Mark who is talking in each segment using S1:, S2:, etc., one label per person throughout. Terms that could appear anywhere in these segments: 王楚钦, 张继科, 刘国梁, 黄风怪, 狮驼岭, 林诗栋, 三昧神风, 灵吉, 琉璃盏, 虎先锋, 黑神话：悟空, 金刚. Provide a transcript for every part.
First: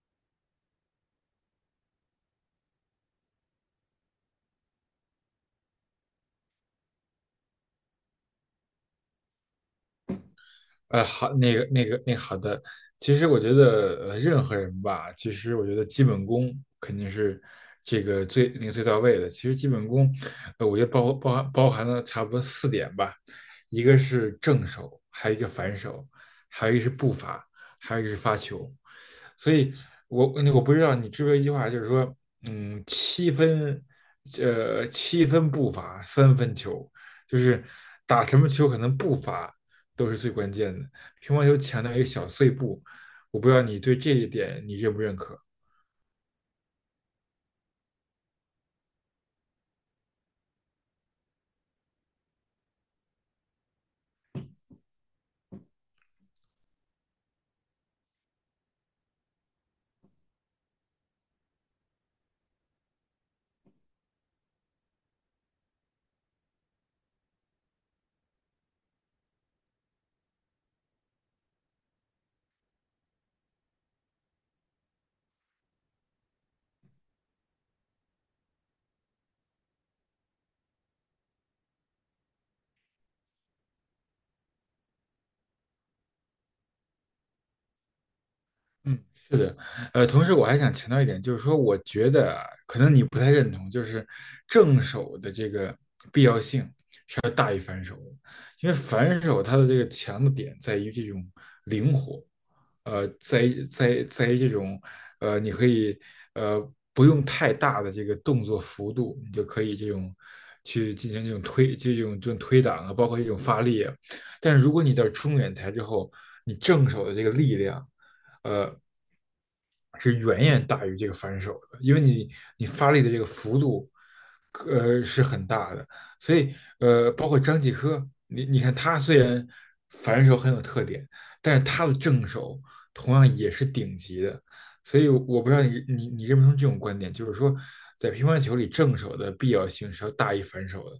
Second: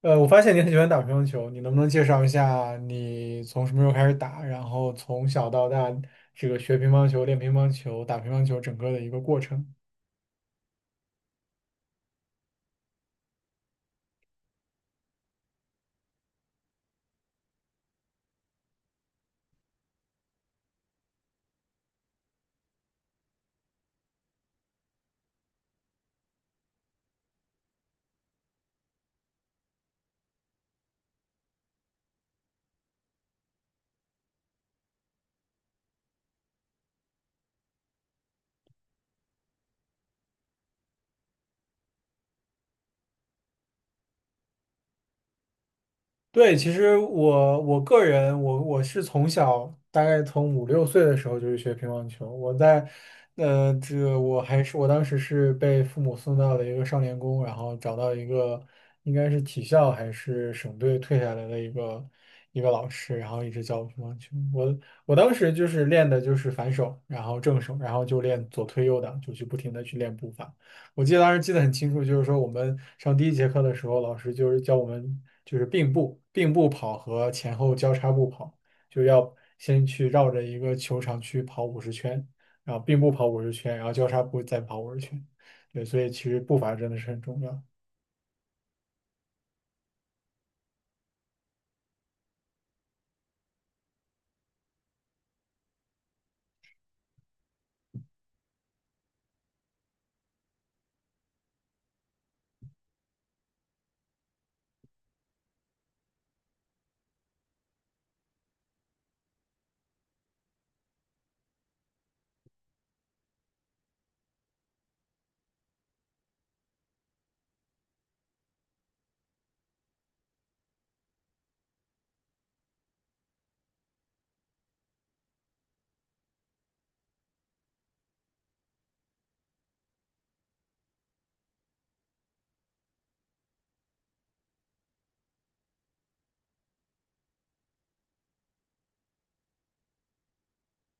S1: 我发现你很喜欢打乒乓球，你能不能介绍一下你从什么时候开始打，然后从小到大这个学乒乓球、练乒乓球、打乒乓球整个的一个过程？
S2: 好，那个那个那好的，其实我觉得任何人吧，其实我觉得基本功肯定是这个最那个最到位的。其实基本功，我觉得包含了差不多四点吧，一个是正手，还有一个反手，还有一个是步伐，还有一个是发球。所以我不知道你知不知道一句话，就是说，嗯，七分，七分步伐，三分球，就是打什么球可能步伐。都是最关键的。乒乓球强调一个小碎步，我不知道你对这一点你认不认可？
S1: 对，其实我个人，我是从小大概从五六岁的时候就是学乒乓球。我在，这个我还是我当时是被父母送到了一个少年宫，然后找到一个应该是体校还是省队退下来的一个老师，然后一直教我乒乓球。我我当时就是练的就是反手，然后正手，然后就练左推右挡，就去不停的去练步伐。我记得当时记得很清楚，就是说我们上第一节课的时候，老师就是教我们就是并步、并步跑和前后交叉步跑，就要先去绕着一个球场去跑五十圈，然后并步跑五十圈，然后交叉步再跑五十圈。对，所以其实步伐真的是很重要。
S2: 嗯同时我还想强调一点，就是说，我觉得啊可能你不太认同，就是正手的这个必要性。因为反手它的这个强的点在于这种灵活，在于这种你可以呃不用太大的这个动作幅度，你就可以这种去进行这种推这种推挡啊，包括这种发力啊。但是如果你到中远台之后，你正手的这个力量，呃，是远远大于这个反手的，因为你你发力的这个幅度，是很大的，所以包括张继科，你你看他虽然反手很有特点，但是他的正手同样也是顶级的，所以我不知道你你你认不认同这种观点，就是说在乒乓球里正手的必要性是要大于反手的。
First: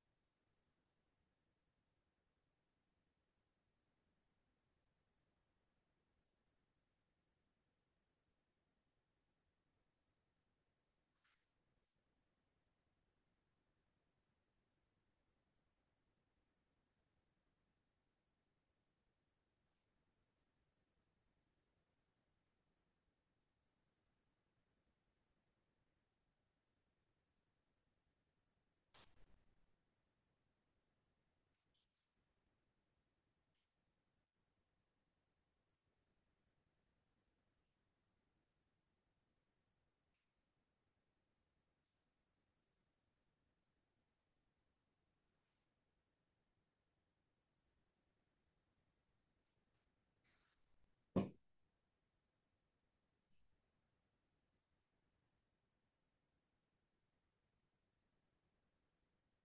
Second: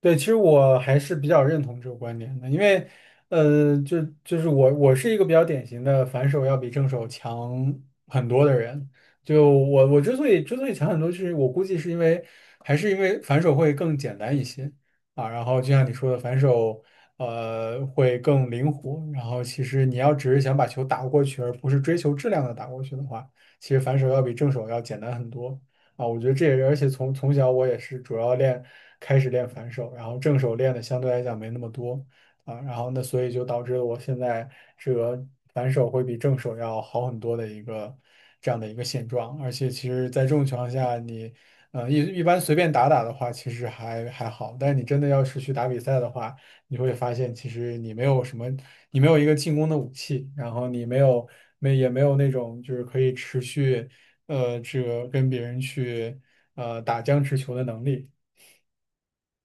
S1: 对，其实我还是比较认同这个观点的。因为，就是我是一个比较典型的反手要比正手强很多的人。就我之所以强很多，是我估计是因为还是因为反手会更简单一些啊。然后就像你说的，反手会更灵活。然后其实你要只是想把球打过去，而不是追求质量的打过去的话，其实反手要比正手要简单很多。啊，我觉得这也是，而且从从小我也是主要练，开始练反手，然后正手练的相对来讲没那么多啊。然后那所以就导致了我现在这个反手会比正手要好很多的一个这样的一个现状，而且其实在这种情况下你，一般随便打打的话，其实还好，但是你真的要是去打比赛的话，你会发现其实你没有什么，你没有一个进攻的武器，然后你没有那种就是可以持续这个跟别人去打僵持球的能力。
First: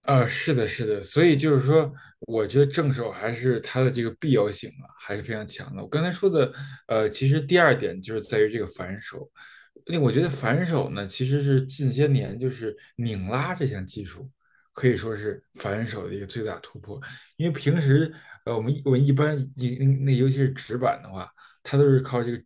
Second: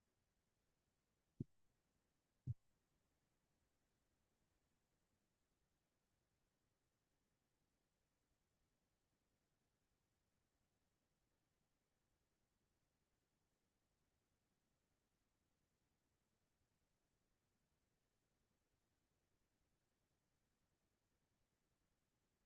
S2: 是的，是的，所以就是说，我觉得正手还是它的这个必要性啊，还是非常强的。我刚才说的，其实第二点就是在于这个反手，那我觉得反手呢，其实是近些年就是拧拉这项技术，可以说是反手的一个最大突破。因为平时我们一般一嗯那尤其是直板的话，它都是靠这个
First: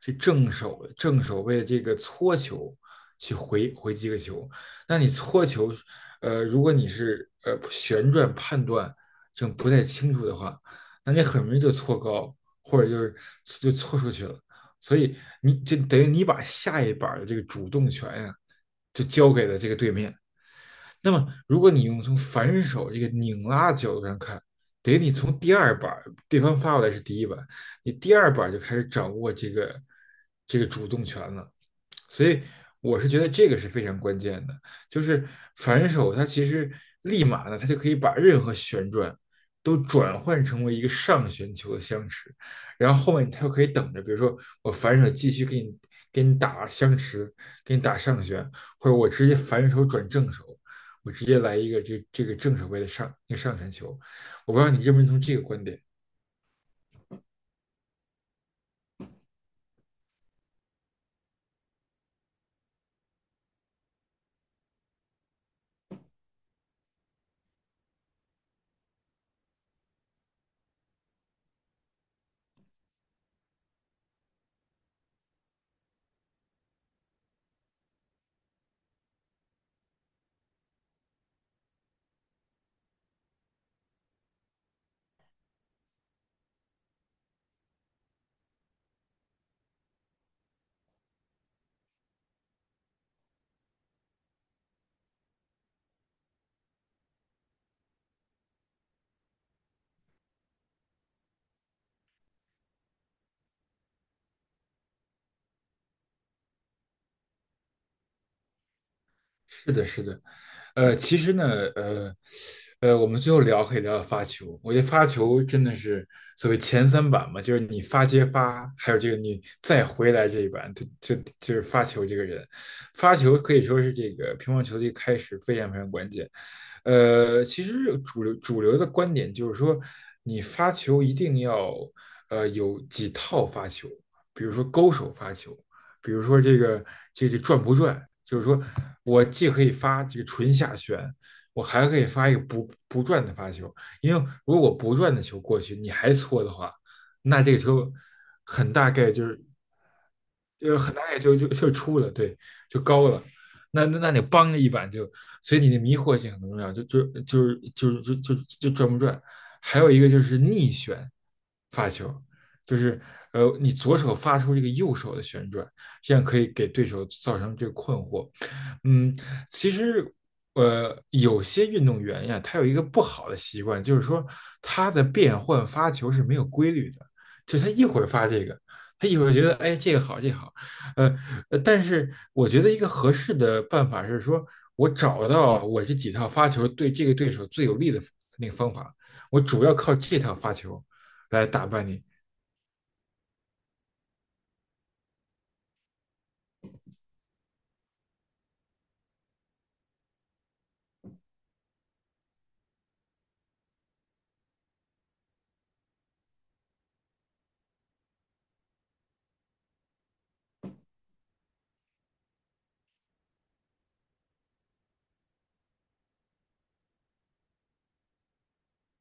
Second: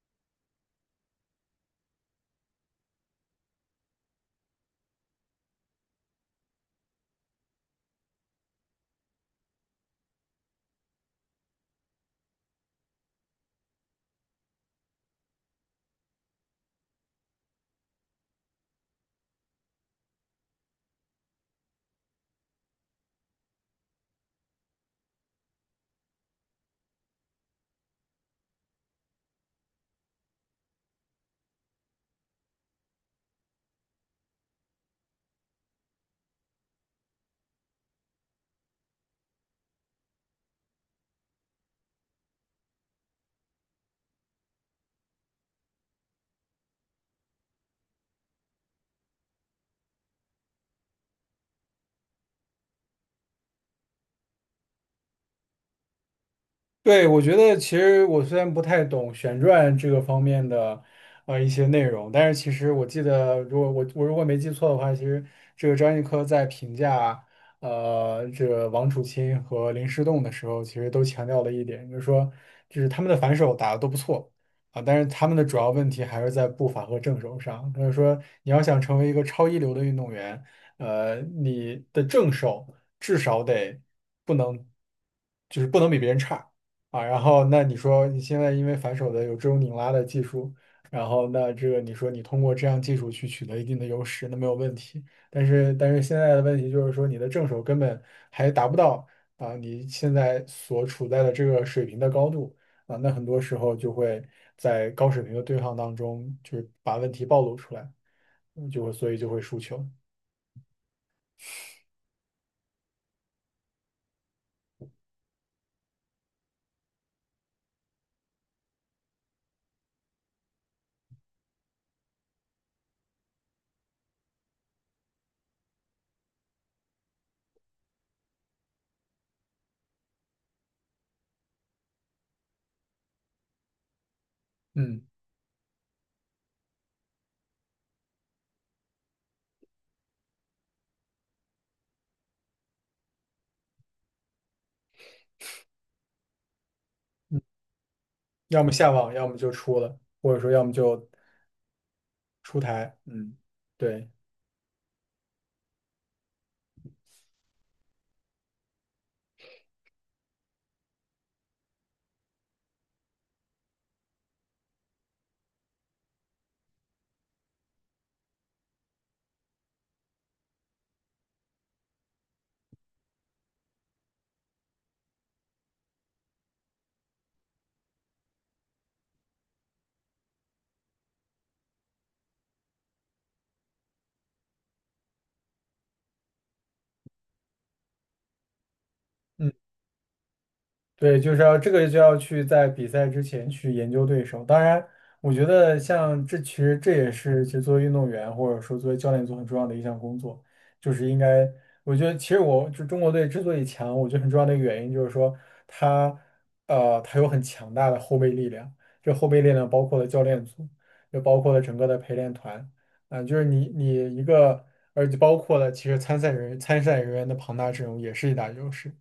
S2: 这正手为这个搓球去回击个球。那你搓球，如果你是旋转判断这种不太清楚的话，那你很容易就搓高，或者就是就搓出去了。所以你就等于你把下一板的这个主动权呀、啊就交给了这个对面。那么，如果你用从反手这个拧拉角度上看，等于你从第二板对方发过来是第一板，你第二板就开始掌握这个主动权了。所以我是觉得这个是非常关键的，就是反手它其实立马呢，它就可以把任何旋转都转换成为一个上旋球的相持，然后后面他又可以等着，比如说我反手继续给你给你打相持，给你打上旋，或者我直接反手转正手。我直接来一个这个正手位的上一个上旋球，我不知道你认不认同这个观点。
S1: 对，我觉得其实我虽然不太懂旋转这个方面的一些内容，但是其实我记得，如果我如果没记错的话，其实这个张继科在评价这个王楚钦和林诗栋的时候，其实都强调了一点，就是说就是他们的反手打得都不错啊，但是他们的主要问题还是在步伐和正手上。他就是说你要想成为一个超一流的运动员，你的正手至少得不能就是不能比别人差。啊，然后那你说你现在因为反手的有这种拧拉的技术，然后那这个你说你通过这样技术去取得一定的优势，那没有问题。但是现在的问题就是说你的正手根本还达不到啊你现在所处在的这个水平的高度啊，那很多时候就会在高水平的对抗当中，就是把问题暴露出来，所以就会输
S2: 是的，
S1: 球。
S2: 是的，呃，其实呢，呃，呃，我们最后聊可以聊聊发球，我觉得发球真的是所谓前三板嘛，就是你发接发，还有这个你再回来这一板，就就就是发球这个人，发球可以说是这个乒乓球的一个开始，非常非常关键。其实主流的观点就是说，你发球一定要有几套发球，比如说勾
S1: 嗯，
S2: 手发球。比如说这个、这转不转，就是说我既可以发这个纯下旋，我还可以发一个不转的发球，因为如果我不转的球过去，你还搓的话，那这个球
S1: 要么
S2: 很大
S1: 下
S2: 概
S1: 网，要
S2: 就
S1: 么
S2: 是
S1: 就出了，或者说要么
S2: 就很大
S1: 就
S2: 概就出了，对，
S1: 出
S2: 就
S1: 台。
S2: 高了。
S1: 嗯，
S2: 那那
S1: 对。
S2: 那你帮着一板就，所以你的迷惑性很重要，就转不转。还有一个就是逆旋发球，就是你左手发出这个右手的旋转，这样可以给对手造成这个困惑。嗯，其实有些运动员呀，他有一个不好的习惯，就是说他的变换发球是没有规律的，就他一会儿发这个，他一会儿觉得哎这个好这个好，呃，但是我觉得一个合适的办法是说，我找到我这几套发球对这个对手最有利的那个方法，我
S1: 嗯。
S2: 主要靠这套发球
S1: 对，就是
S2: 来
S1: 要
S2: 打
S1: 这
S2: 败
S1: 个就
S2: 你。
S1: 要去在比赛之前去研究对手。当然，我觉得像这其实这也是就作为运动员或者说作为教练组很重要的一项工作。就是应该我觉得其实我就中国队之所以强，我觉得很重要的一个原因就是说他他有很强大的后备力量，这后备力量包括了教练组，也包括了整个的陪练团啊、就是你你一个而且包括了其实参赛人员的庞大阵容也是一大优势。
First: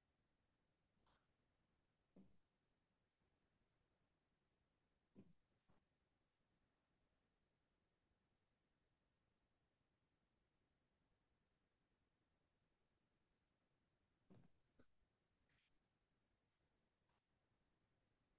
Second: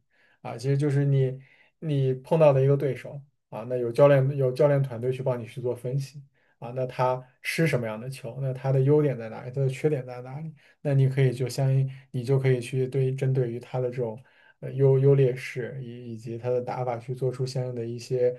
S1: 啊，其实就是你碰到的一个对手啊，那有教练团队去帮你去做分析啊，那他吃什么样的球，那他的优点在哪里，他的缺点在哪里，那你可以就相应你就可以去针对于他的这种优劣势以及他的打法去做出相应的一些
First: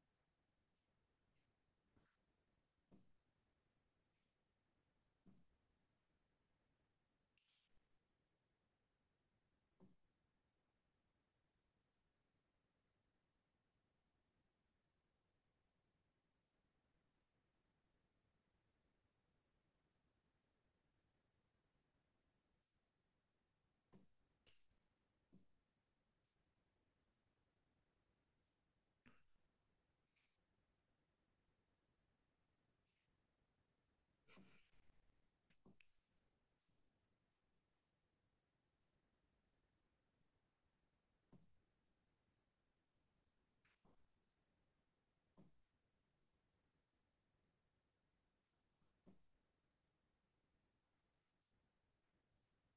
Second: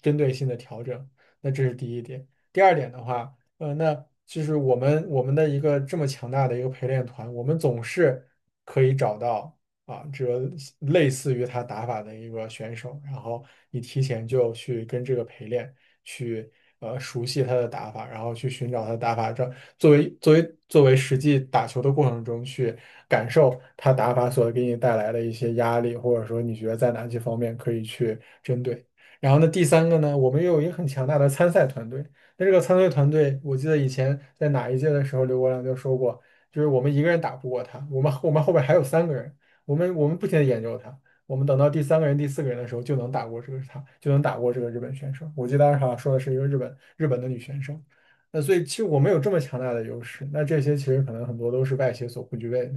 S1: 针对性的调整，那这是第一点。第二点的话，那就是我们的一个这么强大的一个陪练团，我们总是可以找到啊，这个类似于他打法的一个选手，然后你提前就去跟这个陪练，去熟悉他的打法，然后去寻找他的打法，这作为实际打球的过程中去感受他打法所给你带来的一些压力，或者说你觉得在哪些方面可以去针对。然后呢，第三个呢，我们又有一个很强大的参赛团队。那这个参赛团队，我记得以前在哪一届的时候，刘国梁就说过，就是我们一个人打不过他，我们后边还有三个人。我们不停的研究他，我们等到第三个人、第四个人的时候，就能打过这个他，就能打过这个日本选手。我记得当时好像说的是一个日本的女选手，那所以其实我们有这么强大的优势，那这些其实可能很多都是外协所不具备的。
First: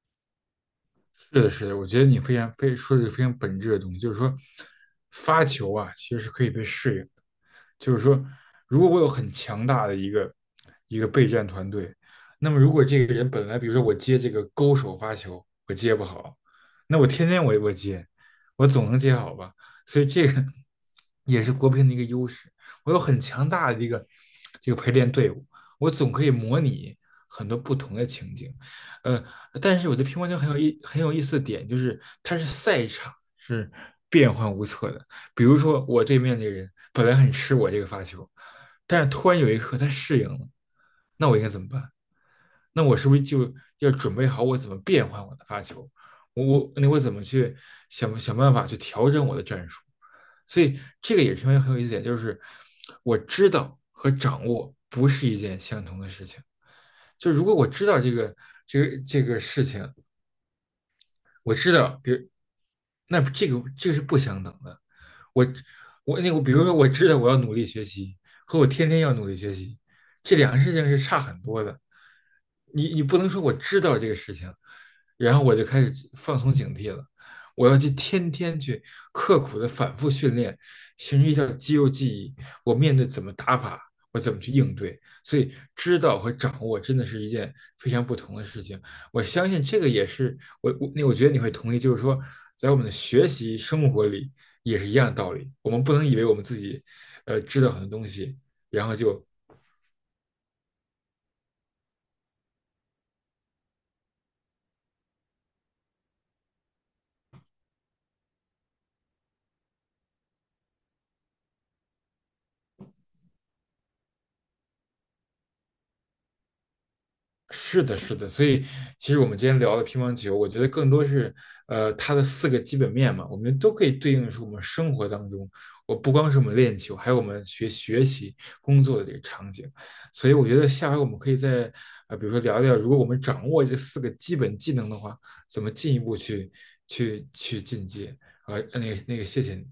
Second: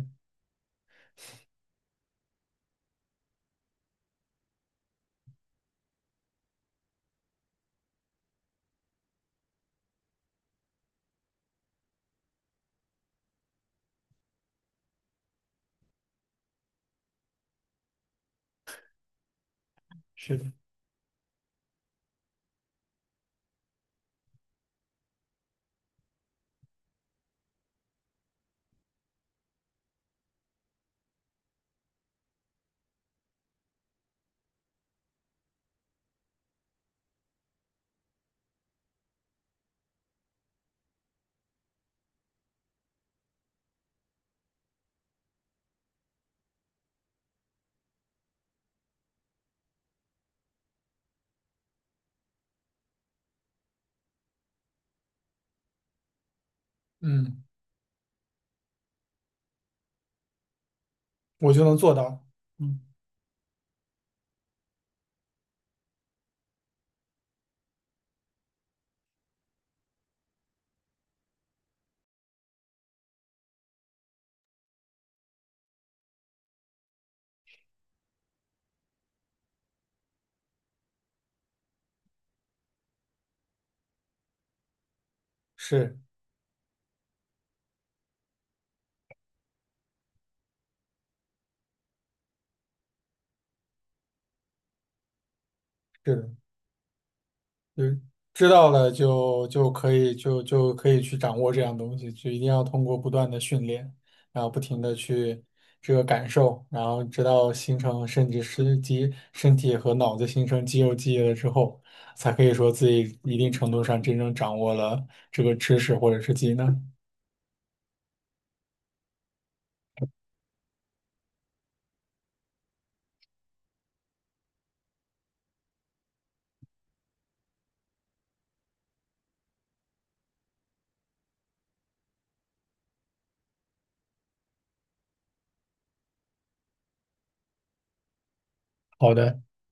S2: 是的，是的，我觉得你非常非说的是非常本质的东西，就是说，发球啊，其实是可以被适应的。就是说，如果我有很强大的一个备战团队，那么如果这个人本来，比如说我接这个勾手发球，我接不好，那我天天我接，我总能接好吧？所以这个
S1: 是的，
S2: 也是国乒的一个优势。我有很强大的一个这个陪练队伍，我总可以模拟很多不同的情景。呃，但是我觉得乒乓球很有意思的点就是它是赛场是变幻无测的。比如说我对面这个人本来很吃我这个发球，但是突然有一刻他适应了，那我应该怎么办？那我是不是就要准备好我怎么变换我的发球？我怎么去想办法去调整我的战术？所以这个也是因为很有意思的点，就是我知道和掌握不是一件相同的事情。就
S1: 嗯，
S2: 如果我知道这个这个事情，
S1: 我
S2: 我
S1: 就
S2: 知
S1: 能做
S2: 道，比如
S1: 到。嗯，
S2: 那这个是不相等的。我我那个，比如说我知道我要努力学习，和我天天要努力学习，这两个事情是差很多的。你你不能说我知道这个事情，然后我就开始放松警惕了。我要去天天去刻苦的反复训练，形成一条肌肉记忆。我面对怎么打法，我怎么去应对。所以，
S1: 是
S2: 知道和掌握真的是一件非常不同的事情。我相信这个也是我觉得你会同意，就是说，在我们的学习生活里也是一样的道理。我们不能
S1: 是
S2: 以为我
S1: 的。
S2: 们自己知道很
S1: 就
S2: 多东西，
S1: 知道
S2: 然
S1: 了
S2: 后就
S1: 就可以去掌握这样东西，就一定要通过不断的训练，然后不停的去这个感受，然后直到形成甚至是身体和脑子形成肌肉记忆了之后，才可以说自己一定程度上真正掌握了这个知识或者是技能。
S2: 是的，是的，所以其实我们今天聊的乒乓球，我觉得更多是它的四个基本面嘛，我们都可以对应是我们生活当中，我不光是我们练球，还有我们学习、工作的这个场景。所以我觉得下回我们可以再比如说聊聊，如果我们掌握这四个基本技能的话，怎么进一步去进阶啊、
S1: 好的。
S2: 谢谢你。